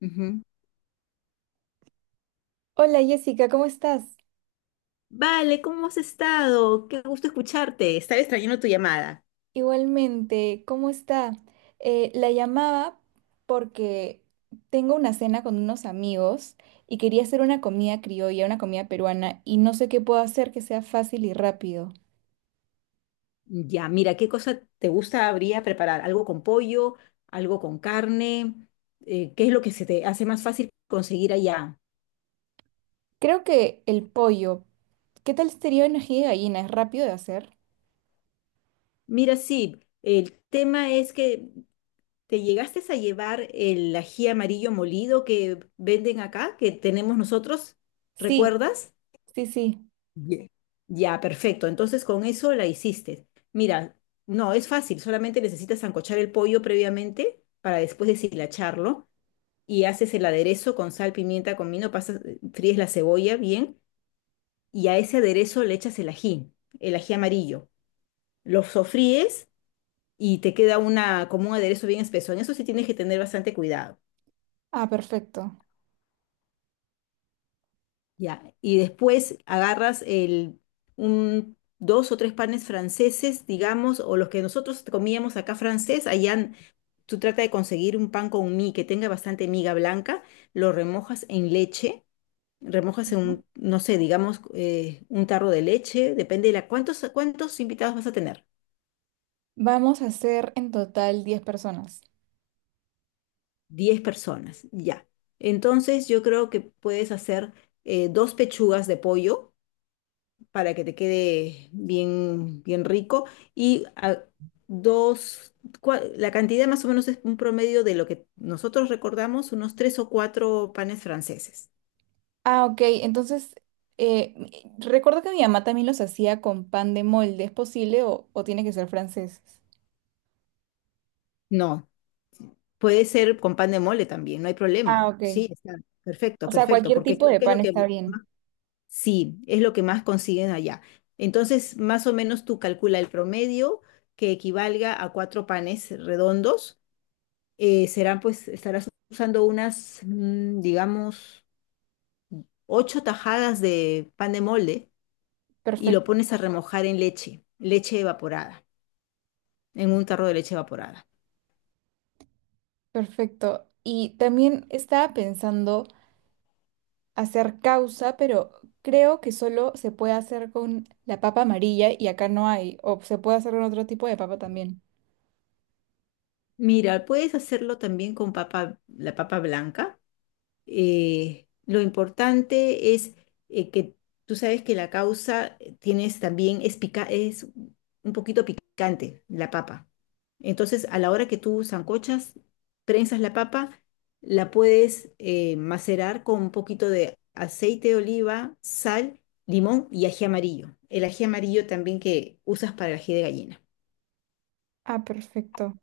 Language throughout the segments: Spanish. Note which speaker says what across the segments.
Speaker 1: Ujú.
Speaker 2: Hola Jessica, ¿cómo estás?
Speaker 1: Vale, ¿cómo has estado? Qué gusto escucharte. Estaba extrañando tu llamada.
Speaker 2: Igualmente, ¿cómo está? La llamaba porque tengo una cena con unos amigos y quería hacer una comida criolla, una comida peruana, y no sé qué puedo hacer que sea fácil y rápido.
Speaker 1: Ya, mira, ¿qué cosa te gusta habría preparar? ¿Algo con pollo? ¿Algo con carne? ¿Qué es lo que se te hace más fácil conseguir allá?
Speaker 2: Creo que el pollo, ¿qué tal sería una ají de gallina? ¿Es rápido de hacer?
Speaker 1: Mira, sí, el tema es que te llegaste a llevar el ají amarillo molido que venden acá, que tenemos nosotros,
Speaker 2: Sí,
Speaker 1: ¿recuerdas?
Speaker 2: sí, sí.
Speaker 1: Ye- Ya, perfecto. Entonces con eso la hiciste. Mira, no, es fácil, solamente necesitas ancochar el pollo previamente para después deshilacharlo y haces el aderezo con sal, pimienta, comino, pasas, fríes la cebolla bien y a ese aderezo le echas el ají amarillo. Lo sofríes y te queda una, como un aderezo bien espeso. En eso sí tienes que tener bastante cuidado.
Speaker 2: Ah, perfecto.
Speaker 1: Ya, y después agarras un, 2 o 3 panes franceses, digamos, o los que nosotros comíamos acá francés, tú trata de conseguir un pan con mí que tenga bastante miga blanca, lo remojas en leche, remojas en
Speaker 2: Ujú.
Speaker 1: un, no sé, digamos, un tarro de leche, depende de la, ¿cuántos, cuántos invitados vas a tener?
Speaker 2: Vamos a hacer en total 10 personas.
Speaker 1: 10 personas, ya. Entonces yo creo que puedes hacer 2 pechugas de pollo para que te quede bien, bien rico. Y a- dos, la cantidad más o menos es un promedio de lo que nosotros recordamos, unos 3 o 4 panes franceses.
Speaker 2: Ah, ok. Entonces, eh, m- recuerdo que mi mamá también los hacía con pan de molde. ¿Es posible o, tiene que ser franceses?
Speaker 1: No, puede ser con pan de mole también, no hay
Speaker 2: Ah,
Speaker 1: problema.
Speaker 2: ok.
Speaker 1: Sí, está perfecto,
Speaker 2: O sea,
Speaker 1: perfecto,
Speaker 2: cualquier
Speaker 1: porque
Speaker 2: tipo
Speaker 1: creo
Speaker 2: de
Speaker 1: que es lo
Speaker 2: pan
Speaker 1: que
Speaker 2: está bien.
Speaker 1: más, sí, es lo que más consiguen allá. Entonces, más o menos tú calcula el promedio que equivalga a 4 panes redondos. Serán pues, estarás usando unas, digamos, 8 tajadas de pan de molde y lo
Speaker 2: Perfecto,
Speaker 1: pones a remojar en leche, leche evaporada, en un tarro de leche evaporada.
Speaker 2: perfecto. Y también estaba pensando hacer causa, pero creo que solo se puede hacer con la papa amarilla y acá no hay. O se puede hacer con otro tipo de papa también.
Speaker 1: Mira, puedes hacerlo también con papa, la papa blanca. Lo importante es que tú sabes que la causa tienes también es un poquito picante, la papa. Entonces, a la hora que tú sancochas, prensas la papa, la puedes macerar con un poquito de aceite de oliva, sal, limón y ají amarillo. El ají amarillo también que usas para el ají de gallina.
Speaker 2: Ah, perfecto.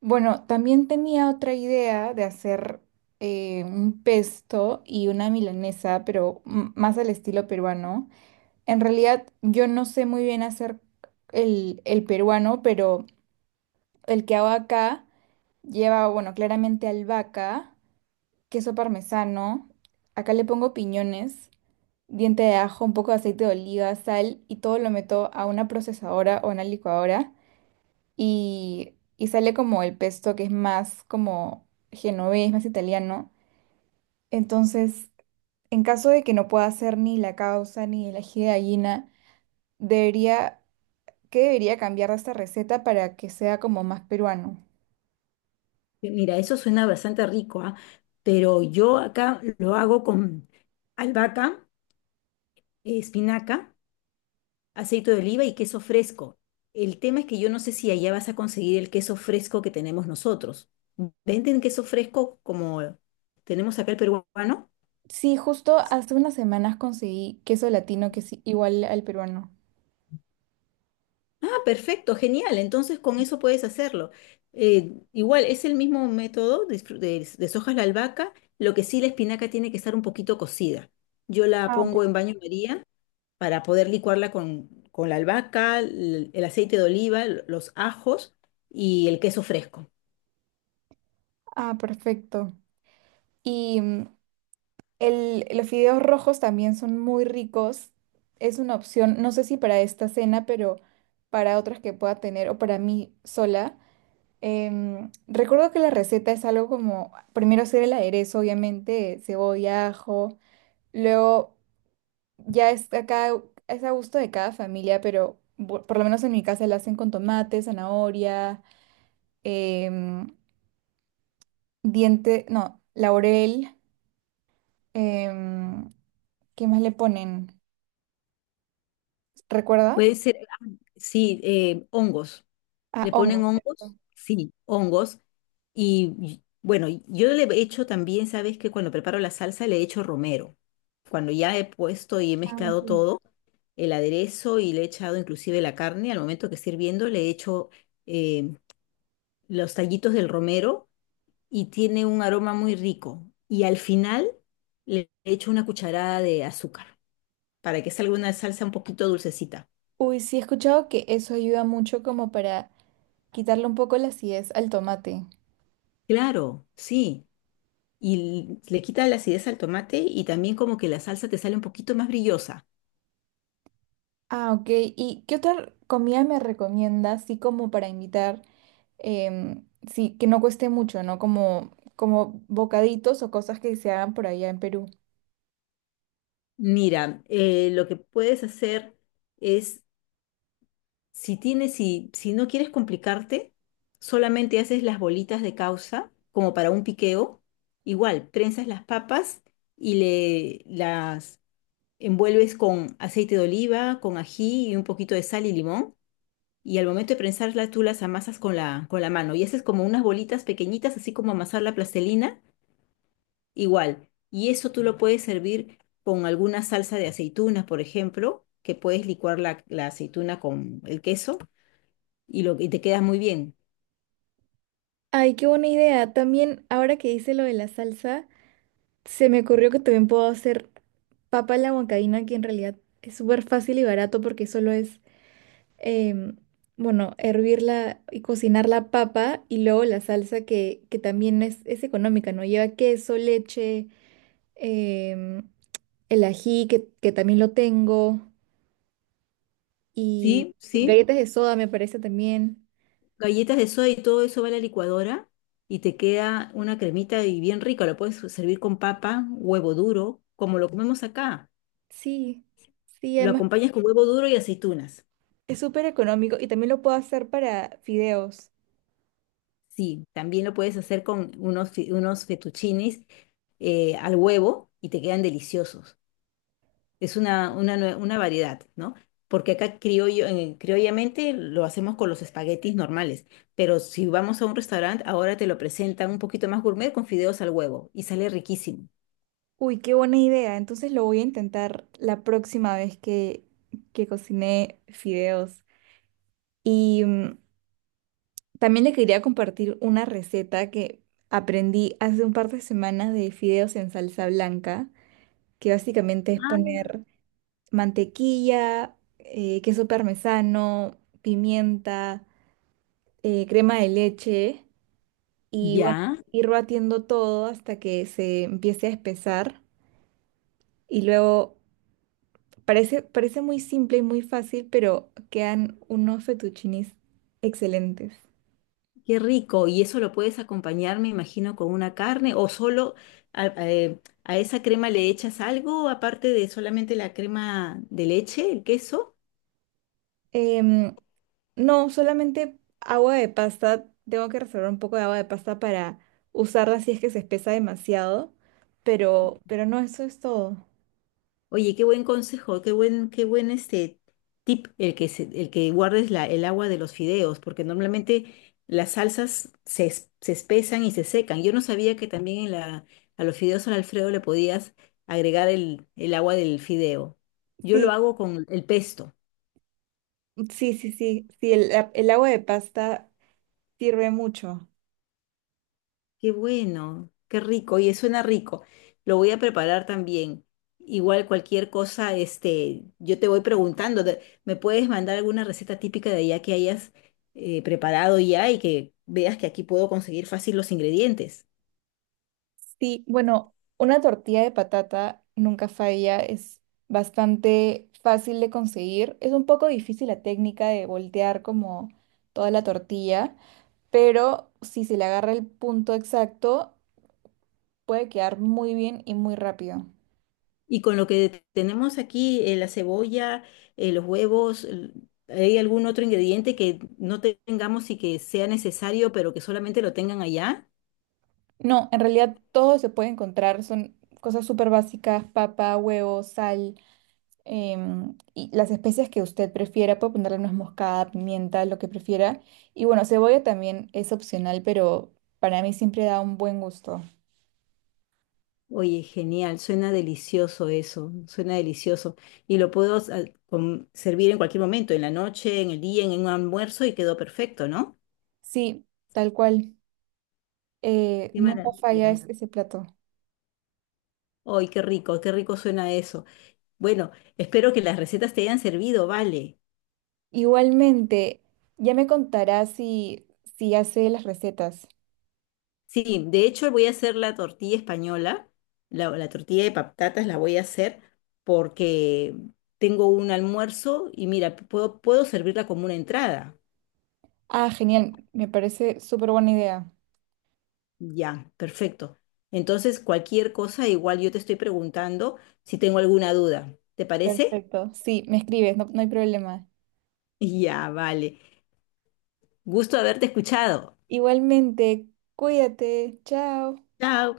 Speaker 2: Bueno, también tenía otra idea de hacer un pesto y una milanesa, pero m- más al estilo peruano. En realidad, yo no sé muy bien hacer el peruano, pero el que hago acá lleva, bueno, claramente albahaca, queso parmesano. Acá le pongo piñones, diente de ajo, un poco de aceite de oliva, sal y todo lo meto a una procesadora o una licuadora y sale como el pesto que es más como genovés, más italiano. Entonces, en caso de que no pueda hacer ni la causa ni el ají de gallina, debería, ¿qué debería cambiar de esta receta para que sea como más peruano?
Speaker 1: Mira, eso suena bastante rico, ¿ah? Pero yo acá lo hago con albahaca. Espinaca, aceite de oliva y queso fresco. El tema es que yo no sé si allá vas a conseguir el queso fresco que tenemos nosotros. ¿Venden queso fresco como tenemos acá el peruano?
Speaker 2: Sí, justo hace unas semanas conseguí queso latino que es igual al peruano.
Speaker 1: Ah, perfecto, genial. Entonces con eso puedes hacerlo. Igual es el mismo método, deshojas la albahaca, lo que sí la espinaca tiene que estar un poquito cocida. Yo la
Speaker 2: Ah, per-
Speaker 1: pongo en baño María para poder licuarla con la albahaca, el aceite de oliva, los ajos y el queso fresco.
Speaker 2: ah, perfecto. Y el, los fideos rojos también son muy ricos. Es una opción, no sé si para esta cena, pero para otras que pueda tener o para mí sola. Recuerdo que la receta es algo como, primero hacer el aderezo, obviamente, cebolla, ajo. Luego ya es a gusto de cada familia, pero por lo menos en mi casa la hacen con tomate, zanahoria, em, diente, no, laurel. em, ¿Qué más le ponen? ¿Recuerda?
Speaker 1: Puede ser, sí, hongos.
Speaker 2: Ah,
Speaker 1: Le ponen
Speaker 2: hongos.
Speaker 1: hongos,
Speaker 2: ¿Cierto?
Speaker 1: sí, hongos. Bueno, y yo le he hecho también, sabes que cuando preparo la salsa le he hecho romero. Cuando ya he puesto y he
Speaker 2: Ah, ok.
Speaker 1: mezclado todo, el aderezo y le he echado inclusive la carne, al momento que esté hirviendo le he hecho eh, los tallitos del romero y tiene un aroma muy rico. Y al final le he hecho una cucharada de azúcar para que salga una salsa un poquito dulcecita.
Speaker 2: Uy, sí he escuchado que eso ayuda mucho como para quitarle un poco la acidez al tomate.
Speaker 1: Claro, sí. Y le quita la acidez al tomate y también como que la salsa te sale un poquito más brillosa.
Speaker 2: Ah, ok. ¿Y qué otra comida me recomiendas, así como para invitar, em, sí, que no cueste mucho, ¿no? Como, como bocaditos o cosas que se hagan por allá en Perú.
Speaker 1: Mira, lo que puedes hacer es, si tienes, si, si no quieres complicarte, solamente haces las bolitas de causa como para un piqueo. Igual, prensas las papas y le las envuelves con aceite de oliva, con ají y un poquito de sal y limón. Y al momento de prensarlas, tú las amasas con la mano. Y haces como unas bolitas pequeñitas, así como amasar la plastelina. Igual. Y eso tú lo puedes servir con alguna salsa de aceitunas, por ejemplo, que puedes licuar la, la aceituna con el queso y, lo, y te queda muy bien.
Speaker 2: Ay, qué buena idea. También, ahora que hice lo de la salsa, se me ocurrió que también puedo hacer papa a la huancaína, que en realidad es súper fácil y barato porque solo es em, bueno, hervir la y cocinar la papa y luego la salsa que, también es económica, ¿no? Lleva queso, leche, em, el ají, que, también lo tengo, y
Speaker 1: Sí, sí.
Speaker 2: galletas de soda me parece también.
Speaker 1: Galletas de soda y todo eso va a la licuadora y te queda una cremita y bien rica. Lo puedes servir con papa, huevo duro, como lo comemos acá.
Speaker 2: Sí, sí,
Speaker 1: Lo
Speaker 2: además
Speaker 1: acompañas con huevo duro y aceitunas.
Speaker 2: es súper económico y también lo puedo hacer para fideos.
Speaker 1: Sí, también lo puedes hacer con unos, unos fettuccines al huevo y te quedan deliciosos. Es una, una variedad, ¿no? Porque acá criollo, criollamente lo hacemos con los espaguetis normales, pero si vamos a un restaurante, ahora te lo presentan un poquito más gourmet con fideos al huevo y sale riquísimo.
Speaker 2: Uy, qué buena idea. Entonces lo voy a intentar la próxima vez que cocine fideos. Y también le quería compartir una receta que aprendí hace un par de semanas de fideos en salsa blanca, que básicamente es poner mantequilla, queso parmesano, pimienta, crema de leche y bueno,
Speaker 1: Ya,
Speaker 2: ir batiendo todo hasta que se empiece a espesar y luego parece, parece muy simple y muy fácil, pero quedan unos fettuccinis excelentes.
Speaker 1: qué rico. Y eso lo puedes acompañar, me imagino, con una carne o solo a esa crema le echas algo aparte de solamente la crema de leche, el queso.
Speaker 2: Em, No, solamente agua de pasta. Tengo que reservar un poco de agua de pasta para usarla si es que se espesa demasiado. Pero no, eso es todo.
Speaker 1: Oye, qué buen consejo, qué buen este tip el que el que guardes la, el agua de los fideos, porque normalmente las salsas se espesan y se secan. Yo no sabía que también en la, a los fideos al Alfredo le podías agregar el agua del fideo. Yo lo
Speaker 2: Sí,
Speaker 1: hago con el pesto.
Speaker 2: Sí, el agua de pasta sirve mucho.
Speaker 1: Qué bueno, qué rico, y suena rico. Lo voy a preparar también. Igual cualquier cosa, este, yo te voy preguntando, ¿me puedes mandar alguna receta típica de allá que hayas preparado ya y que veas que aquí puedo conseguir fácil los ingredientes?
Speaker 2: Sí, bueno, una tortilla de patata nunca falla. Es bastante fácil de conseguir. Es un poco difícil la técnica de voltear como toda la tortilla. Pero si se le agarra el punto exacto, puede quedar muy bien y muy rápido.
Speaker 1: Y con lo que tenemos aquí, la cebolla, los huevos, ¿hay algún otro ingrediente que no tengamos y que sea necesario, pero que solamente lo tengan allá?
Speaker 2: No, en realidad todo se puede encontrar, son cosas súper básicas, papa, huevo, sal, y las especias que usted prefiera, puede ponerle nuez moscada, pimienta, lo que prefiera. Y bueno, cebolla también es opcional, pero para mí siempre da un buen gusto.
Speaker 1: Oye, genial, suena delicioso eso, suena delicioso. Y lo puedo servir en cualquier momento, en la noche, en el día, en un almuerzo y quedó perfecto, ¿no?
Speaker 2: Sí, tal cual,
Speaker 1: Qué
Speaker 2: nunca falla
Speaker 1: maravilla.
Speaker 2: ese plato.
Speaker 1: Ay, qué rico suena eso. Bueno, espero que las recetas te hayan servido, vale.
Speaker 2: Igualmente, ya me contará si, si hace las recetas.
Speaker 1: Sí, de hecho voy a hacer la tortilla española, la tortilla de patatas la voy a hacer porque tengo un almuerzo y mira, puedo, puedo servirla como una entrada.
Speaker 2: Ah, genial, me parece súper buena idea.
Speaker 1: Ya, perfecto. Entonces, cualquier cosa, igual yo te estoy preguntando si tengo alguna duda. ¿Te parece?
Speaker 2: Perfecto. Sí, me escribes, no, no hay problema.
Speaker 1: Ya, vale. Gusto haberte escuchado.
Speaker 2: Igualmente, cuídate. Chao.
Speaker 1: Chao.